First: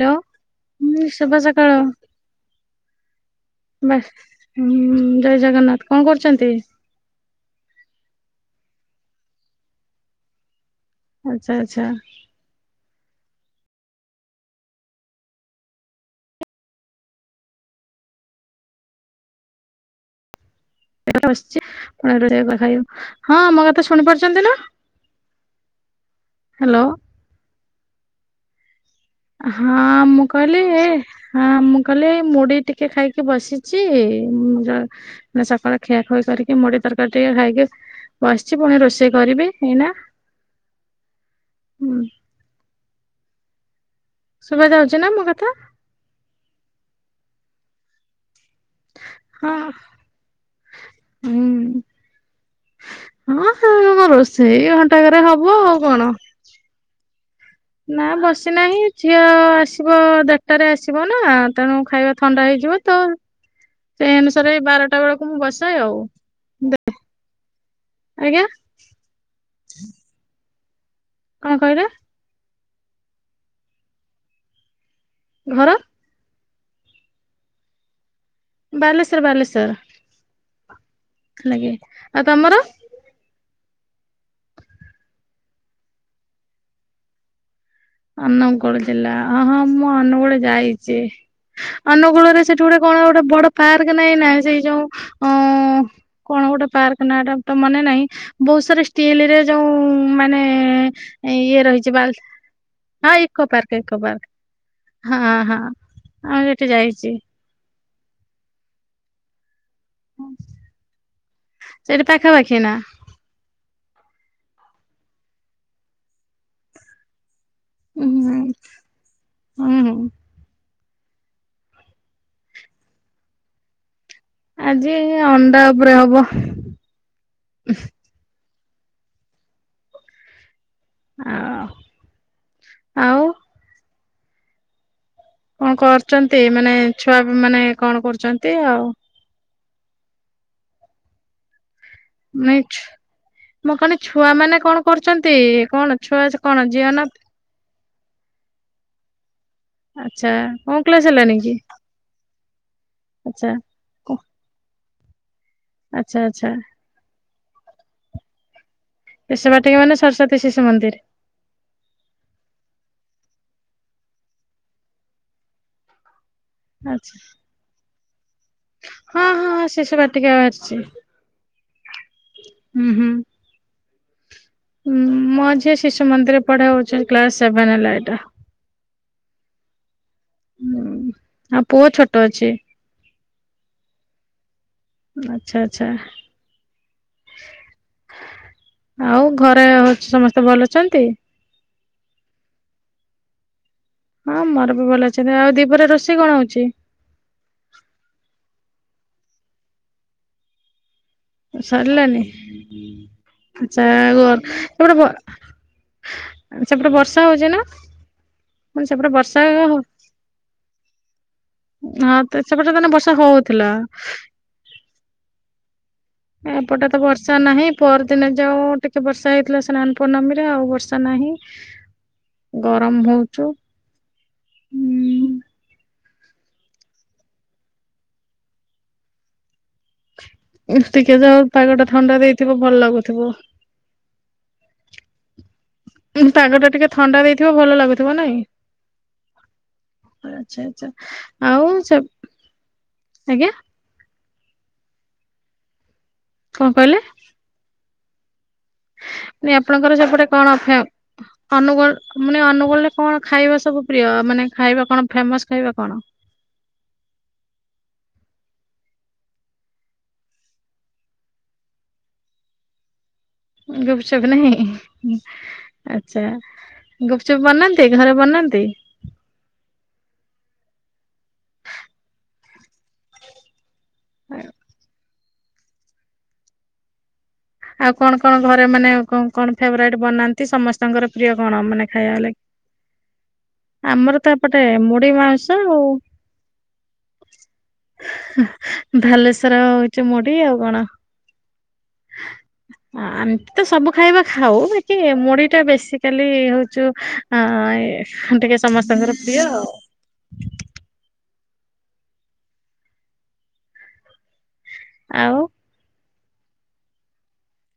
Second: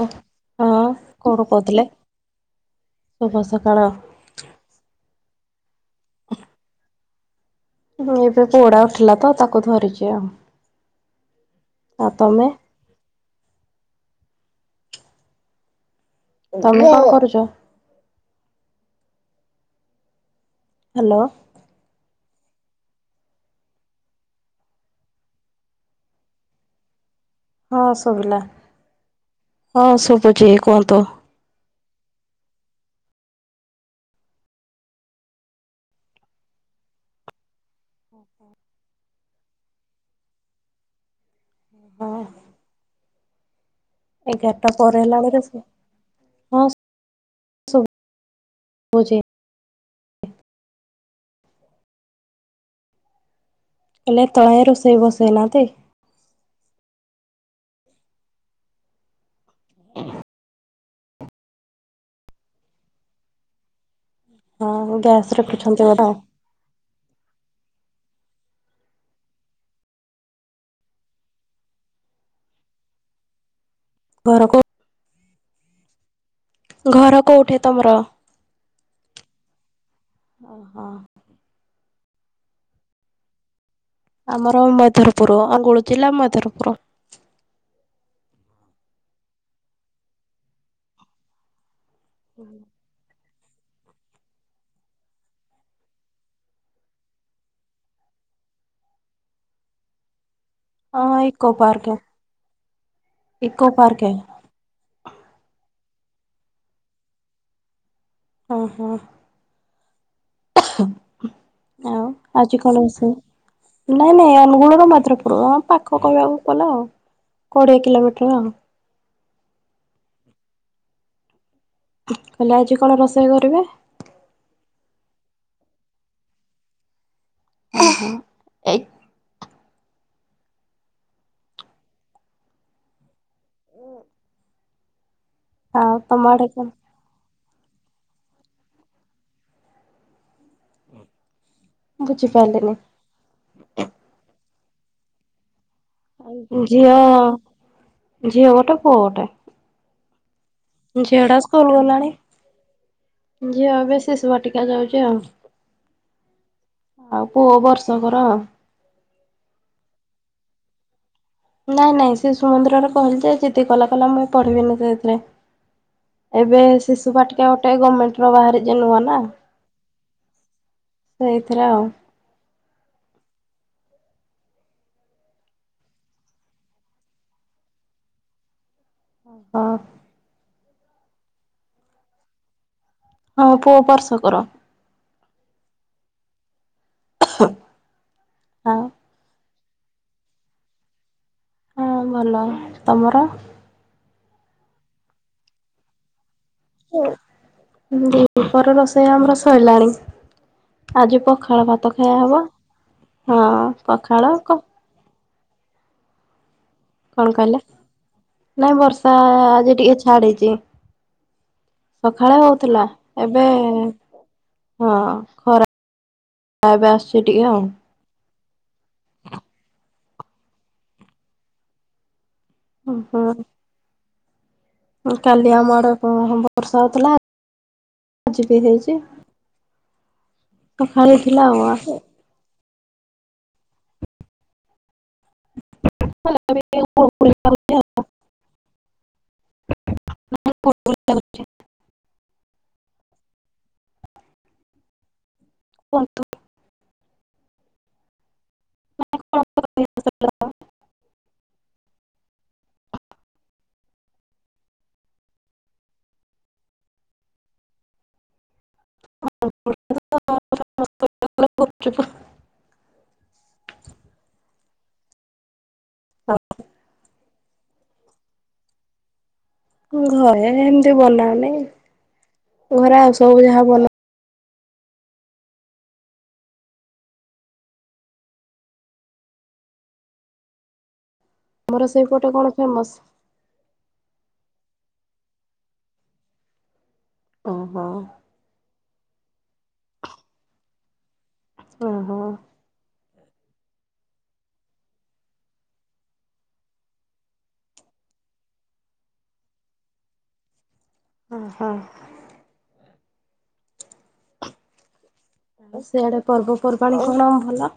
Hello ହଁ ହୁଁ ଶୁଭ କଣ ସକାଳ। କହୁଥିଲେ? ଶୁଭ ସକାଳ ବାସ୍ ଉଁ ଜୟ ଜଗନ୍ନାଥ କଣ କରୁଚନ୍ତି? [unintelligible] ଏବେ ପୁଅଟା ଉଠିଲା ତ ତାକୁ ଧରିଚି ଆଉ। ଆଚ୍ଛା ଆଚ୍ଛା। ଆଉ ତମେ ତମେ କଣ କରୁଚ? ଏ ହ୍ୟାଲୋ ବସିଚି [unintelligible] ହାଲୋ ହଁ ମୋ କଥା ଶୁଣି ପାରୁଚନ୍ତି ନା? ହାଲୋ। ହଁ ସୁଭିଲା। ହଁ ମୁଁ କହିଲି ଏ ହଁ ମୁଁ କହିଲି ମୁଢି ଟି କେ ଖାଇକି ବସିଚି ସକାଳ ଖିଆଖୁଇ କରିକି ମୁଢି ତରକାରୀ ଟିକେ ଖାଇକି ବସିଚି ପୁଣି ରୋଷେଇ କରିବି ଏଇନା। ହୁଁ ଓ ହୋ। ଶୁଭା ଏଗାରଟା ଯାଉଛି ପରେ ନା ମୋ ହେଲାଣିରେ କଥା ସ ହଁ ଶୁ ହଁ ହୁଁ। ହଁ [unintelligible] ମୋ ହେଲେ ରୋଷେଇ ତଳେ ଘଣ୍ଟାକରେ ହବ ବସେଇନାହାନ୍ତି ଆଉ କଣ। ନା ବସିନାହିଁ ଝିଅ ଆସିବ ଦେଢଟାରେ ଆସି ବନା ତେଣୁ ଖାଇବା ଥଣ୍ଡା ହେଇଯିବ ତ ସେଇ ଅନୁସାରେ ଏଇ ହଁ ବାରଟା ଗ୍ୟାସ୍ ବେଳକୁ ମୁଁ ବସାଏ ରଖିଛନ୍ତି ଆଉ ବୋଧେ ଦେ ଆଜ୍ଞା। କଣ କହିଲେ? ଘର କୋ ଘର ଘର କୋଉଠି ତମର? ବାଲେଶ୍ଵର ବାଲେଶ୍ୱର। ଓ ହୋ। ଆଉ ତମର। ଆମର ମଧରପୁର ଅନୁଗୁଳ ଜିଲ୍ଲା ମଧରପୁର। ଅନୁଗୁଳ ଜିଲ୍ଲା ଅ ହଁ ମୁଁ ଅନୁଗୁଳ ଯାଇଚି। ଅନୁଗୁଳୁରେ ସେଠି ଗୋଟେ କଣ ଗୋଟେ ବଡ ପାର୍କ ନାଇଁ ନା ସେଇ ଯୋଉ ଅ କଣ ଗୋଟେ ପାର୍କ ନାଟା ତ ମନେ ନାଇଁ ବୋ ଉଷା ରେ ଷ୍ଟିଲରେ ଯୋଉ ମାନେ ହଁ ଇକୋ ଇଏ ପାର୍କ ରହିଚି ବାଲ ହଁ ଇକୋ ପାର୍କ ଇକୋ ପାର୍କ ହଁ ହଁ ଆମେ ହେଟି ଯାଇଚି। ଓ ହୋ। ଆଉ ସେଇଠି ପାଖାପାଖି ଆଜି ନା କଣ ରୋଷେଇ ଉଁ ନାଇଁ ନାଇଁ ଅନୁଗୁଳ ର ମଦରପୁରୁ ଅଁ ପାଖ କଇବାକୁ ଗଲେ। ଆଉ କୋଡିଏ ଉଁ କିଲୋମିଟର ହୁଁ ଆଉ। ହୁଁ ହୁଁ। ତାଲେ ଆଜି କଣ ରୋଷେଇ କରିବେ? ଆଜି ଅଣ୍ଡା ଉପରେ ହବ। ଆଉ ଆଉ। କଣ ଆଉ ତମ କରୁଛନ୍ତି? ଆଡ଼େ କଣ ମାନେ ଛୁଆ ମାନେ କଣ କରୁଚନ୍ତି ଆଉ? ନାଇଁ ବୁଝିପାରିଲିନି ଛୁ ମୁଁ କନି ଛୁଆ ମାନେ କଣ କରୁଚନ୍ତି? ଆଉ ଝିଅ ଝିଅ ଗୋଟେ ପୁଅ ଗୋଟେ। ଆଚ୍ଛା କୋଉ କ୍ଲାସ ହେଲାଣି ଝିଅଟା କି ସ୍କୁଲ ଗଲାଣି। ଆଚ୍ଛା ଝିଅ ଏବେ ଶିଶୁ ବାଟିକା ଯାଉଚି ଆଉ। ଆଛା ଆଛା। ଆଉ ପୁଅ ବର୍ଷକର। ଶିଶୁ ବାଟିକା ମାନେ ସରସ୍ଵତୀ ଶିଶୁ ମନ୍ଦିର। ନାଇଁ ନାଇଁ ଶିଶୁ ମନ୍ଦିରରେ କହିଲି ଯେ ଜିଦି କଲା କହିଲା ମୁଇଁ ପଢିବିନି ସେଇଥିରେ। ଏବେ ଆଚ୍ଛା ଶିଶୁ ବାଟିକା ଗୋଟେ ଗମେଣ୍ଟ ର ବାହାରିଚି ନୂଆ ନା। ହଁ ହଁ ଶିଶୁ ବାଟିକା ସେଇଥିରେ ଆଉ। ଉଁ ହୁଁ। ମୋ ଝିଅ ଶିଶୁ ମନ୍ଦିର ପଢେ ହଉଛି କ୍ଲାସ ସେଭେନ ହେଲା ଏଇଟା। ଓ। ହୁଁ ଆଉ ପୁଅ ଛୋଟ ଅଛି। ହଁ ପୁଅ ବର୍ଷକର। ଆଚ୍ଛା ଆଚ୍ଛା ଆଉ। ଘରେ ହଉଚି ସମସ୍ତେ ଭଲ ଅଛନ୍ତି? ହଁ ଭଲ ତମର? ହଁ ଆମର ବି ଭଲ ଅଛନ୍ତି। ଆଉ ଦିପରେ ରୋଷେଇ କଣ ହଉ ଉଁ ଦିପହର ରୋଷେଇ ଆମର ସଇଲାଣି। ଆଜି ପଖାଳ ଭାତ ଖାଇବା ସରିଲାନି ହବ ହଁ ଆଚ୍ଛା ପଖାଳ କ ସେପଟେ ବ ସେପଟେ ବର୍ଷା କଣ ହଉଛି କହିଲେ ନା? ନାଇଁ ମାନେ ସେପଟେ ବର୍ଷା ହଉ ଆଜି ହଁ ଟିକେ ଛାଡିଚି। ତ ସଖାଳେ ସେପଟେ ହଉଥିଲା ତାନେ ବର୍ଷା ଏବେ ହଉଥିଲା ହଁ ଖରା। ଏବେ ଏପଟେ ତ ଆସୁଛି ବର୍ଷା ଟିକେ ଆଉ। ନାହିଁ ପଅରଦିନ ଯଉ ଟିକେ ବର୍ଷା ହେଇଥିଲା ସ୍ନାନ ପୂର୍ଣ୍ଣମୀରେ ଆଉ ବର୍ଷା ନାହିଁ। ଗରମ ଭଉଚୁ। ଉଁ କାଲି ଆମ ଆଡେ ହଁ ହଁ ବର୍ଷା ହଉଥିଲା ଆଜି ବି ହେଇଚି। ଟିକେ ଯାଉ ପାଗ ଟା ଆଉ। ଥଣ୍ଡା ଦେଇଥିବ ଭଲ ଲାଗୁ ଥିବ। ଉଁ ଘରେ ପାଗ ଟା ଟିକେ ଥଣ୍ଡା ଦେଇଥିବ ଭଲ ଲାଗୁଥିବ ନାଇଁ। ଆଚ୍ଛା ଆଛା ଆଉ ସେ ଆଜ୍ଞା କଣ କହିଲେ? ମୁଁ କହିଁନି ଆପଣଙ୍କର ସେପଟେ କଣ ଫେ ଅନୁଗୋଳ ମାନେ ଅନୁଗୋଳରେ କଣ ଖାଇବା ସବୁ ପ୍ରିୟ ମାନେ ଖାଇବା କଣ ଫେମସ ଖାଇବା କଣ [unintelligible] ଗୁପଚପ ନାହିଁ ଆଚ୍ଛା ଗୁପ ଚୁପ୍ ବନାନ୍ତି ଘରେ ବନାନ୍ତି? ଘରେ ଏମିତି ବନାଉନି ଘରେ ଆଉ ସବୁ ଯାହା ବନା [unintelligible] ଆଉ କଣ କଣ ଘରେ ମାନେ କଣ କଣ ଫେବରାଇଟ ବନାନ୍ତି ସମସ୍ତଙ୍କର ପ୍ରିୟ କଣ ଆମର ମାନେ ଖାଇବା ସେଇପଟେ ଲାଗି? କଣ ଫେମସ? ଆମର ତ ପଟେ ମୁଢ଼ୀ ମାଉଁସ ଆଉ ଓହୋ ହା ବଲେଶ୍ଵର ହୋଉଛି ମୁଢି ଆଉ କଣ। ଓ ହୋ। ଆ ଏମିତି ତ ସବୁ ଖାଇବା ଖାଉ ବାକି ମୁଢି ଟା ବେଶିକାଲି ହଉଚୁ ଟିକେ ସମସ୍ତଙ୍କର ପ୍ରିୟ। ଅହ ଆଉ? ସେଆଡେ ପର୍ବପର୍ବାଣି କଣ ଭଲ?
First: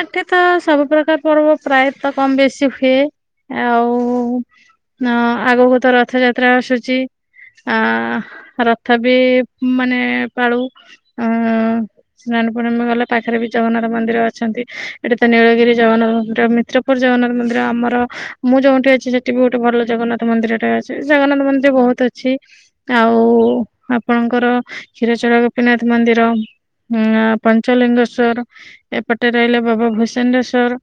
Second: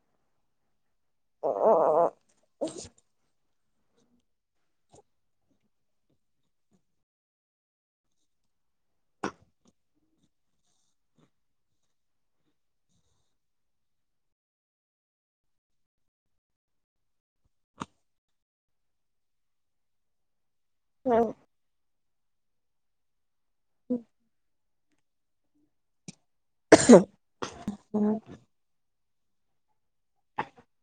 ଏଠି ତ ସବୁ ପ୍ରକାର ପର୍ବ ପ୍ରାୟତଃ କମ ବେଶୀ ହୁଏ। ଆଉ ଆଗକୁ ତ ରଥଯାତ୍ରା ଆସୁଛି। ଆ ରଥ ବି ମାନେ ପାଳୁ ଅ [unintelligible] ପୂର୍ଣ୍ଣମୀ ଗଲେ ପାଖରେ ବି ଜଗନ୍ନାଥ ମନ୍ଦିର ଅଛନ୍ତି ଏଠି ତ ନୀଳଗିରି ଜଗନ୍ନାଥ ମନ୍ଦିର। ମିତ୍ରପୁର ଜଗନ୍ନାଥ ମନ୍ଦିର ଆମର ମୁଁ ଯୋଉ ଅଛି ସେଠି ବି ଗୋଟେ ଭଲ ଜଗନ୍ନାଥ ମନ୍ଦିର ଟା ଅଛି ଜଗନ୍ନାଥ ମନ୍ଦିର ବହୁତ ଅଛି ଆଉ ଆପଣଙ୍କର କ୍ଷୀରଚୋରା ଗୋପୀନାଥ ମନ୍ଦିର ପଞ୍ଚଲିଙ୍ଗେଶ୍ଵର ଏପଟେ ରହିଲେ ବାବା ଭୂଷଣ୍ଡସ୍ୱର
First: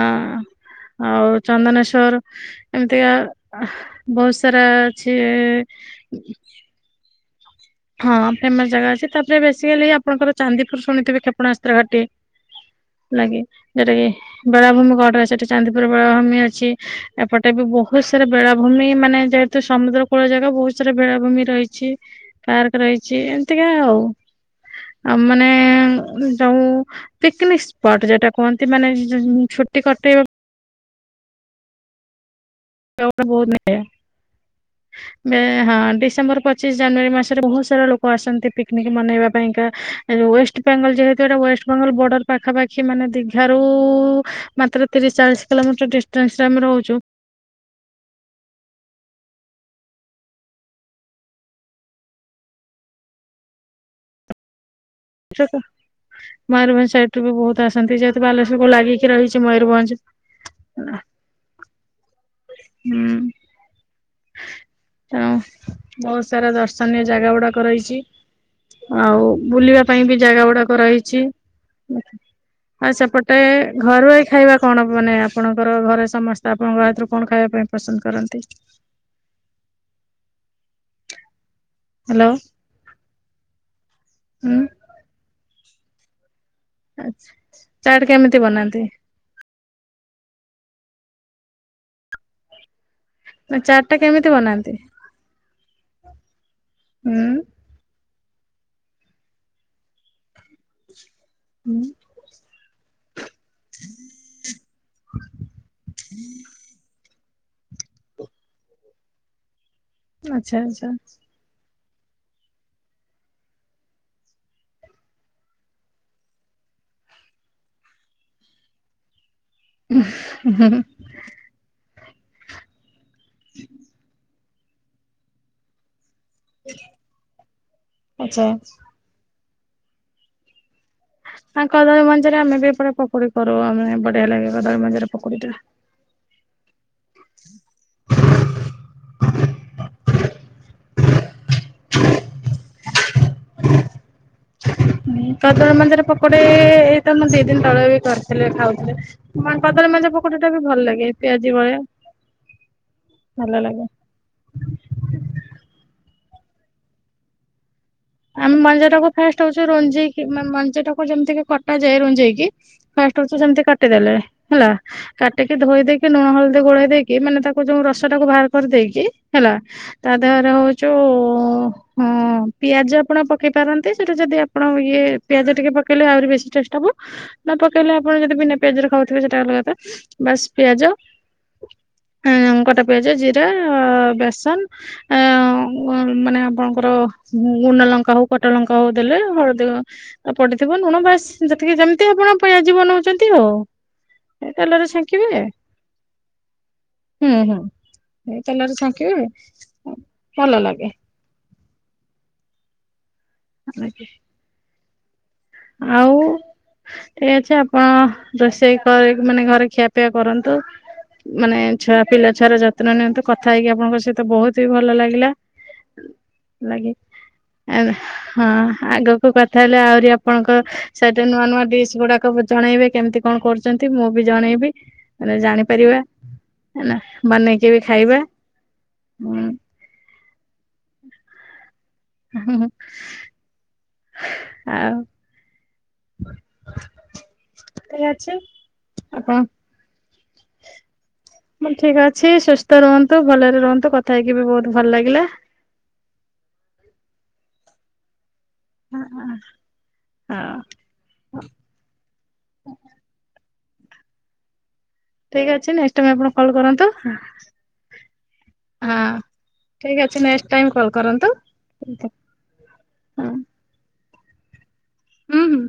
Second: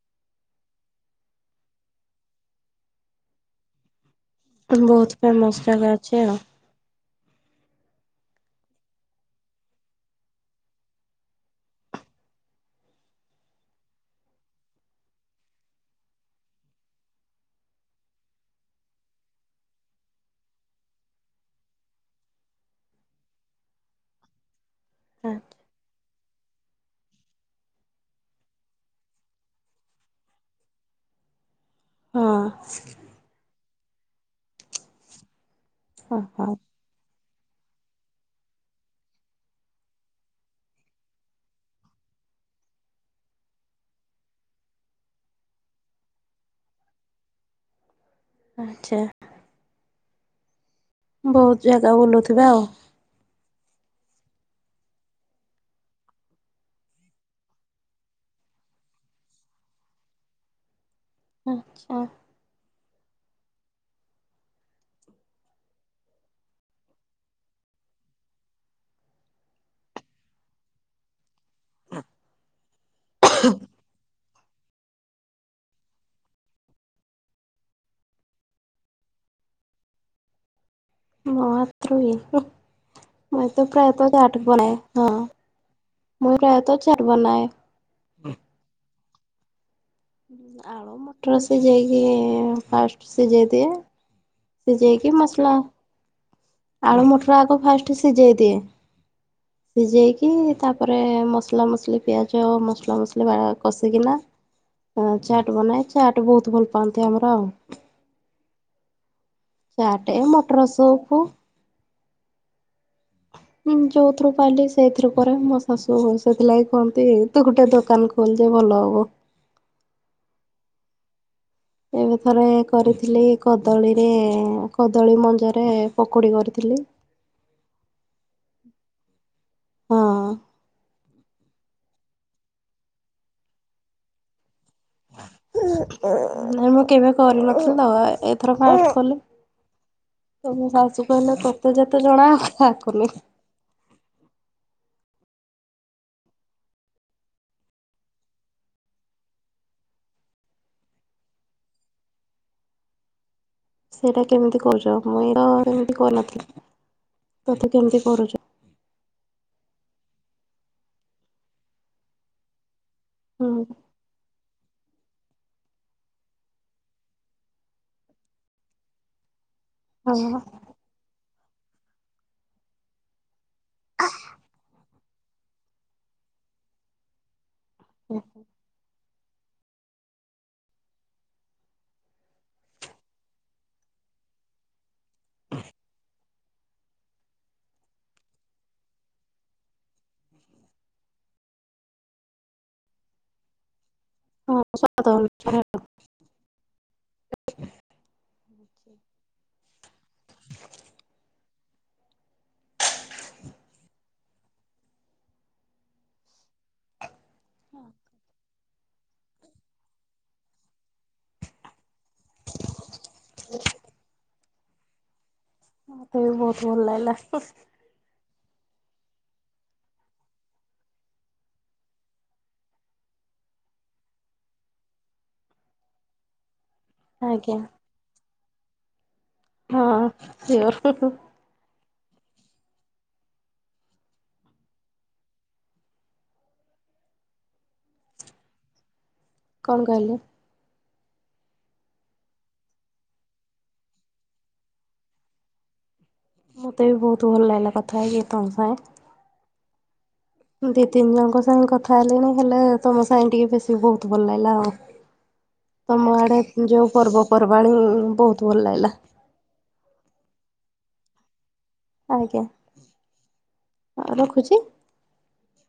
ଅ ଆଉ ଚନ୍ଦନେଶ୍ଵର ଏମିତିକା ବହୁତ ସାରା ଅଛି ବହୁତ ଫେମସ ଜାଗା ଅଛି ଏ ଆଉ ହଁ ଫେମସ ଜାଗା ଅଛି ତାପରେ ବେଶୀ ହେଲେ ଆପଣଙ୍କର ଚାନ୍ଦିପୁର ଶୁଣିଥିବେ କ୍ଷେପଣାସ୍ତ୍ର ଘାଟି। ଲାଗେ ଯୋଉଟା କିି ବେଳାଭୂମି କଡରେ ସେଠି ଚାନ୍ଦିପୁର ବେଳାଭୂମି ଅଛି ଏପଟେ ବି ବହୁତ ସାରା ବେଳାଭୂମି ମାନେ ଯେହେତୁ ସମୁଦ୍ର କୂଳ ଜାଗା ବହୁତ ସାରା ବେଳାଭୂମି ରହିଛି। ପାର୍କ ରହିଛି। ଏମତିକା ଆଉ ଆଉ ମାନେ ଯୋଉ ପିକନିକ ସ୍ପଟ ଯୋଉଟା କୁହନ୍ତି ମାନେ ଛୁଟି କଟେଇବା ହଁ [unintelligible] ମେଁ ହଁ ଡିସେମ୍ବର ଓହୋ। ପଚିଶ ଜାନୁଆରି ମାସ ବହୁତ ସାରା ଲୋକ ଆସନ୍ତି ପିକ୍ନିକ୍ ମନେଇବା ପାଇଁକା ଆଉ ୱେଷ୍ଟବେଙ୍ଗଲ ଯେହେତୁ ଏଟା ୱେଷ୍ଟ ବଙ୍ଗଲ ବର୍ଡର ପାଖାପାଖି ମାନେ ଦୀଘାରୁ ମାତ୍ର ତିରିଶ ଚାଳିଶ କିଲୋମିଟର ଡିଷ୍ଟାନ୍ସ ରେ ଆମେ ରହୁଛୁ ଆଚ୍ଛା। ବହୁତ ଜାଗା ବୁଲୁଥିବେ ଆଉ। ସେଟ ମୟୂରଭଞ୍ଜ ସାଇଟ୍ ରୁ ବି ବହୁତ ଆସନ୍ତି ଯେହେତୁ ବାଲେଶ୍ୱରକୁ ଲାଗିକି ରହିଛି ମୟୂରଭଞ୍ଜ ଆଚ୍ଛା ହୁଁ। ତେଣୁ ବହୁତ ସାରା ଦର୍ଶନୀୟ ଜାଗା ଗୁଡାକ ରହିଛି। ଆଉ ବୁଲିବା ପାଇଁ ବି ଜାଗା ଗୁଡାକ ରହିଛି। ଆଉ ସେପଟେ ଘରୁଆଇ ଖାଇବା କଣ ମାନେ ଆପଣଙ୍କର ଘରେ ସମସ୍ତେ ଆପଣଙ୍କ ହାତରୁ କଣ ଖାଇବା ପାଇଁ ପସନ୍ଦ କରନ୍ତି? ମୋ ହାତରୁ କି? ହ୍ୟାଲୋ। ମୋ ହାତରୁ ପ୍ରାୟତଃ [unintelligible] ହୁଁ ବନାଏ ହଁ ମୁଁ କାଇଁ ଏତ ଆଛା ଚାଟ କେମିତି ବନାନ୍ତି? ଆଳୁ ମଟର ସିଝେଇକି ଫାଷ୍ଟ- ସିଝେଇ ନା ଦିଏ। ଚାର୍ଟଟା କେମିତି ବନାନ୍ତି? ସିଝେଇକି ମସଲା ଆଳୁ ହୁଁ ମଟର ଆଗ ଫାଷ୍ଟ ସିଝେଇ ଦିଏ ସିଝେଇକି ତାପରେ ମସଲା ହୁଁ ମସଲି ପିଆଜ ମସଲା ମସଲି ବା କସିକିନା ଚାର୍ଟ ବନାଏ ଚାର୍ଟ ବହୁତ ଭଲ ପାଆନ୍ତି ଆମର। ହଁ ଚାଟେ ଆଚ୍ଛା ମଟର ଆଚ୍ଛା ସୁପ [inaudible] ହଁ ଯୋଉଥିରୁ ପାଇଲିି ସେଇଥିରୁ କରେ ମୋ ଶାଶୁ ସେଥିଲାଗି କୁହନ୍ତି ତୁ ଗୋଟେ ଦୋକାନ ଖୋଲିଦେ ଭଲ ହବ। ହୁଁ ହୁଁ ହୁଁ ଏବେ ଥରେ କରିଥିଲି କଦଳୀରେ କଦଳୀ ମଞ୍ଜରେ ପକୁଡ଼ି କରିଥିଲି। ଆଚ୍ଛା। ହଁ। ହା କଦଳୀ ମଞ୍ଜରେ ଆମେବି ଏପଟେ ପକୁଡି କରୁ ଆ ମାନେ ବଢିଆ ଲାଗେ କଦଳୀ ମଞରେ ପକୁଡି ଟା। ନାଇଁ ମୁଁ କେବେ କରିନଥିଲି ତ ଏଇଥର ଫାଷ୍ଟ କଲି। ତମ ଶାଶୁ କହିଲେ ତୋତେ ଯେତେ ଜଣା କାହାକୁ ନାହିଁ। [unintelligible] କଦଳୀ ମଞରେ ପକୁଡି ଏଇ ତ ମୁଁ ଦି ଦିନ ତଳେ ବି କରିଥିଲି ଖାଉଥିଲେ କଦଳୀ ମଞ ପକୁଡ଼ିଟା ବି ଭଲ ଲାଗେ ପିଆଜି ଭଳିଆ। ଭଲ ଲାଗେ। ସେଇଟା କେମିତି କରୁଛ ମୁଇଁ ତ ଏମିତି କରିନଥିଲି ତ ଆମେ ମଞ୍ଜି ଟାକୁ ଫାଷ୍ଟ ହଉଛୁ ରଞ୍ଜେଇିକି ମାନେ ମଞ୍ଜି ଟାକୁ ଯେମିତିକି କଟା ଯାଏ ରୁଞ୍ଜେକି ଫାଷ୍ଟ ହଉଛି ହୁଁ ସେମିତି କାଟିଦେଲେ ହେଲା କାଟିକି ଧୋଇ ଦେଇକି ଲୁଣ ହଳଦୀ ଗୋଳେଇ ଦେଇକି ମାନେ ତାକୁ ଯୋଉ ରସ ଟାକୁ ବାହାର କରିଦେଇକି ହେଲା ତା ହଁ ଦେହରେ ହଉଚୁ ହଁ ପିଆଜ ଆପଣ ପକେ ପକେଇ ପାରନ୍ତି ସେଇଟା ଯଦି ଆପଣ ଇଏ ପିଆଜ ଟିକେ ପକେଇଲେ ଆହୁରି ବେଶୀ ଟେଷ୍ଟ ହବ। ନ ପକେଇଲେ ଆପଣ ଯଦି ବିନା ପିଆଜର ଖାଉଥିବେ ସେଟା ଅଲଗା କଥା ବାସ୍ ପିଆଜ, ଆଁ କଟା ପିଆଜ ଜିରା ବେସନ ଅଁ ମାନେ ଆପଣଙ୍କର ଗୁଣ୍ଡ ଲଙ୍କା ହଉ କଟା ଲଙ୍କା ହଉ ଦେଲେ ହଳଦୀ ପଡିଥିବ ଲୁଣ ବାସ୍। ଯେତିକି ଯେମିତି ଆପଣ ପିଆଜି ବନଉଛନ୍ତି ଆଉ। ହଁ ତେଲରେ ସ୍ୱାଦ ହଉଛି। ଛାଙ୍କିବେ। ହୁଁ ହୁଁ ତେଲରେ ଛାଙ୍କିବେ ଭଲ ଲାଗେ। [unintelligible] ଆଉ ଠିକ ଅଛି ଆପଣ ରୋଷେଇ କରି ମାନେ ଘରେ ଖିଆପିଆ କରନ୍ତୁ ମାନେ ଛୁଆ ପିଲା ଛୁଆର ଯତ୍ନ ନିଅନ୍ତୁ କଥା ହେଇକି ଆପଣଙ୍କ ସହିତ ବହୁତ ହି ଭଲ ଲାଗିଲା। ମୋତେ ବି ବହୁତ ଭଲ ଲାଗି ଲାଗିଲା। ଏବେ ହଁ ଆଗକୁ କଥା ହେଲେ ଆହୁରି ଆପ ଆପଣଙ୍କ ସେମିତି ନୂଆ ନୂଆ ଡିସ୍ ଗୁଡାକ ଜଣେଇବେ କେମିତି କଣ କରୁଛନ୍ତି, ମୁଁ ବି ଜଣେଇବି। ଜାଣିପାରିବା ହେଲା ଆଜ୍ଞା ବନେଇକି ବି ଖାଇବା। ହଁ ସିଅର୍ ହଁ ହଁ ହୁଁ ହୁଁ ଆଉ ଘରେ ଅଛି ଆପଣ କଣ କହିଲେ? [inaudible] ଠିକ ଅଛି ସୁସ୍ଥ ରୁହନ୍ତୁ ଭଲରେ ରୁହନ୍ତୁ କଥା ହେଇକି ବି ବହୁତ ଭଲ ଲାଗିଲା। ମୋତେ ବି ବହୁତ ଭଲ ଲାଗିଲା କଥା ହେଇ। ହଁ ହ। ଦି ତିନି ଜଣଙ୍କ ସାଙ୍ଗେ କଥା ହେଲେଣିି ହେଲେ ତମ ସାଙ୍ଗେ ଟିକେ ବେଶୀ ବହୁତ ଭଲ ଲାଗିଲା ଆଉ। ଠିକ ଅଛି ନେକ୍ସଟ ଟାଇମ ତମ ଆପଣ ଆଡେ କଲ୍ କରନ୍ତୁ ଯୋଉ ପର୍ବପର୍ବାଣି ବହୁତ ଭଲ ଲାଗିଲା। ହଁ ଠିକ ଅଛି ନେଷ୍ଟଟାଇମ କଲ କରନ୍ତୁ ହଁ। ହଁ ରଖୁଛି? ହୁଁ ହୁଁ।